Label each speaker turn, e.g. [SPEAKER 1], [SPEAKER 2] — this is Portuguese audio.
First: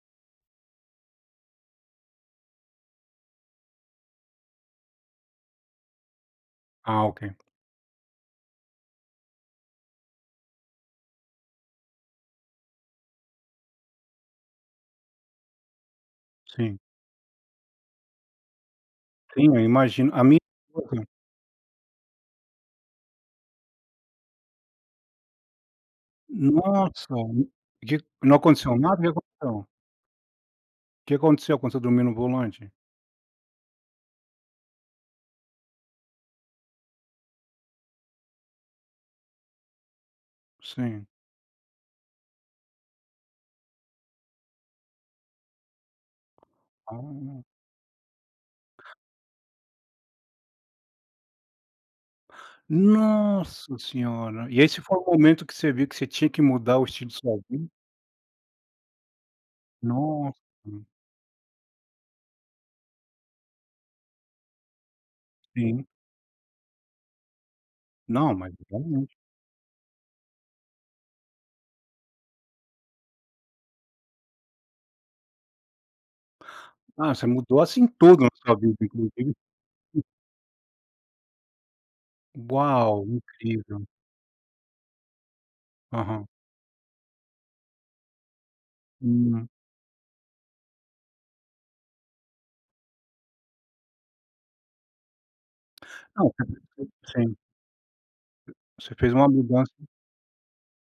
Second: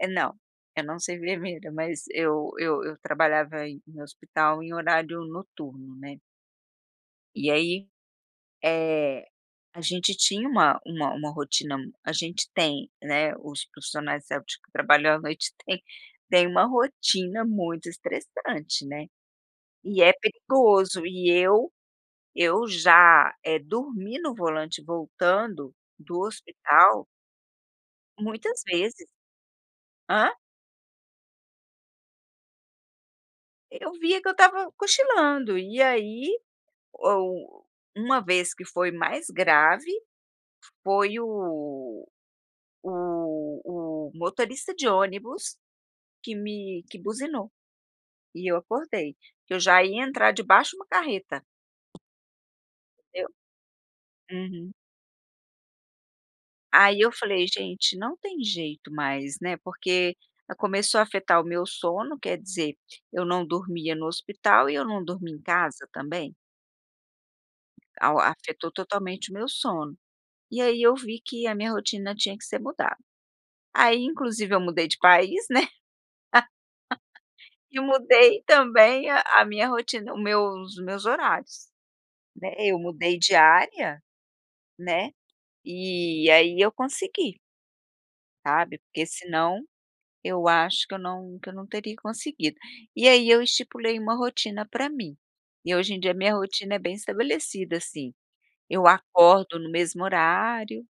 [SPEAKER 1] É não, eu não sou enfermeira, mas eu eu eu trabalhava em hospital em horário noturno, né.
[SPEAKER 2] Ah, ok.
[SPEAKER 1] E aí, eh, a gente tinha uma uma uma rotina m a gente tem, né, os profissionais de saúde que trabalham à noite tem tem uma
[SPEAKER 2] Sim.
[SPEAKER 1] rotina muito estressante, né.
[SPEAKER 2] Sim, eu
[SPEAKER 1] E
[SPEAKER 2] imagino
[SPEAKER 1] é
[SPEAKER 2] a minha
[SPEAKER 1] perigoso
[SPEAKER 2] [unintelligible]
[SPEAKER 1] e eu eu já, eh, dormir no volante voltando do hospital
[SPEAKER 2] Nossa, de não
[SPEAKER 1] muitas
[SPEAKER 2] aconteceu nada, o que
[SPEAKER 1] vezes.
[SPEAKER 2] que aconteceu?
[SPEAKER 1] Hã?
[SPEAKER 2] O que aconteceu quando você dormir no volante?
[SPEAKER 1] Eu via que eu estava cochilando e aí, ou uma vez que foi mais grave,
[SPEAKER 2] Sim.
[SPEAKER 1] foi o o o motorista de ônibus, que me que
[SPEAKER 2] Ah.
[SPEAKER 1] buzinou, e eu acordei, que eu já ia entrar debaixo de uma carreta. Deu.
[SPEAKER 2] Nossa senhora. E
[SPEAKER 1] Uhum.
[SPEAKER 2] esse foi o momento que você viu que você tinha que mudar o
[SPEAKER 1] Aí
[SPEAKER 2] estilo
[SPEAKER 1] eu
[SPEAKER 2] de sua
[SPEAKER 1] falei:
[SPEAKER 2] vida?
[SPEAKER 1] "Gente, não tem jeito mais", né, porque,
[SPEAKER 2] Nossa.
[SPEAKER 1] ah, começou a afetar o meu sono, quer dizer, eu não dormia no hospital e eu não dormi em
[SPEAKER 2] Sim.
[SPEAKER 1] casa também. Ao
[SPEAKER 2] Não, mas
[SPEAKER 1] afetou
[SPEAKER 2] realmente.
[SPEAKER 1] totalmente o meu sono, e aí eu vi que a minha rotina tinha que ser mudada. Aí inclusive, eu mudei de país, né.
[SPEAKER 2] Ah, você mudou
[SPEAKER 1] E
[SPEAKER 2] assim tudo na
[SPEAKER 1] mudei
[SPEAKER 2] sua vida
[SPEAKER 1] também a
[SPEAKER 2] inclusive
[SPEAKER 1] a minha rotina, o meus meus horários. Né, eu
[SPEAKER 2] Uau,
[SPEAKER 1] mudei de
[SPEAKER 2] incrível.
[SPEAKER 1] área, né,
[SPEAKER 2] Aham.
[SPEAKER 1] e aí eu consegui. Sabe, porque
[SPEAKER 2] Hum.
[SPEAKER 1] senão eu acho que eu não que eu não teria conseguido. E aí eu estipulei uma rotina pra mim, e hoje em dia
[SPEAKER 2] Não,
[SPEAKER 1] minha
[SPEAKER 2] cara
[SPEAKER 1] rotina é bem
[SPEAKER 2] [unintelligible] sim.
[SPEAKER 1] estabelecida, assim, eu
[SPEAKER 2] Você fez uma
[SPEAKER 1] acordo no
[SPEAKER 2] mudança
[SPEAKER 1] mesmo horário.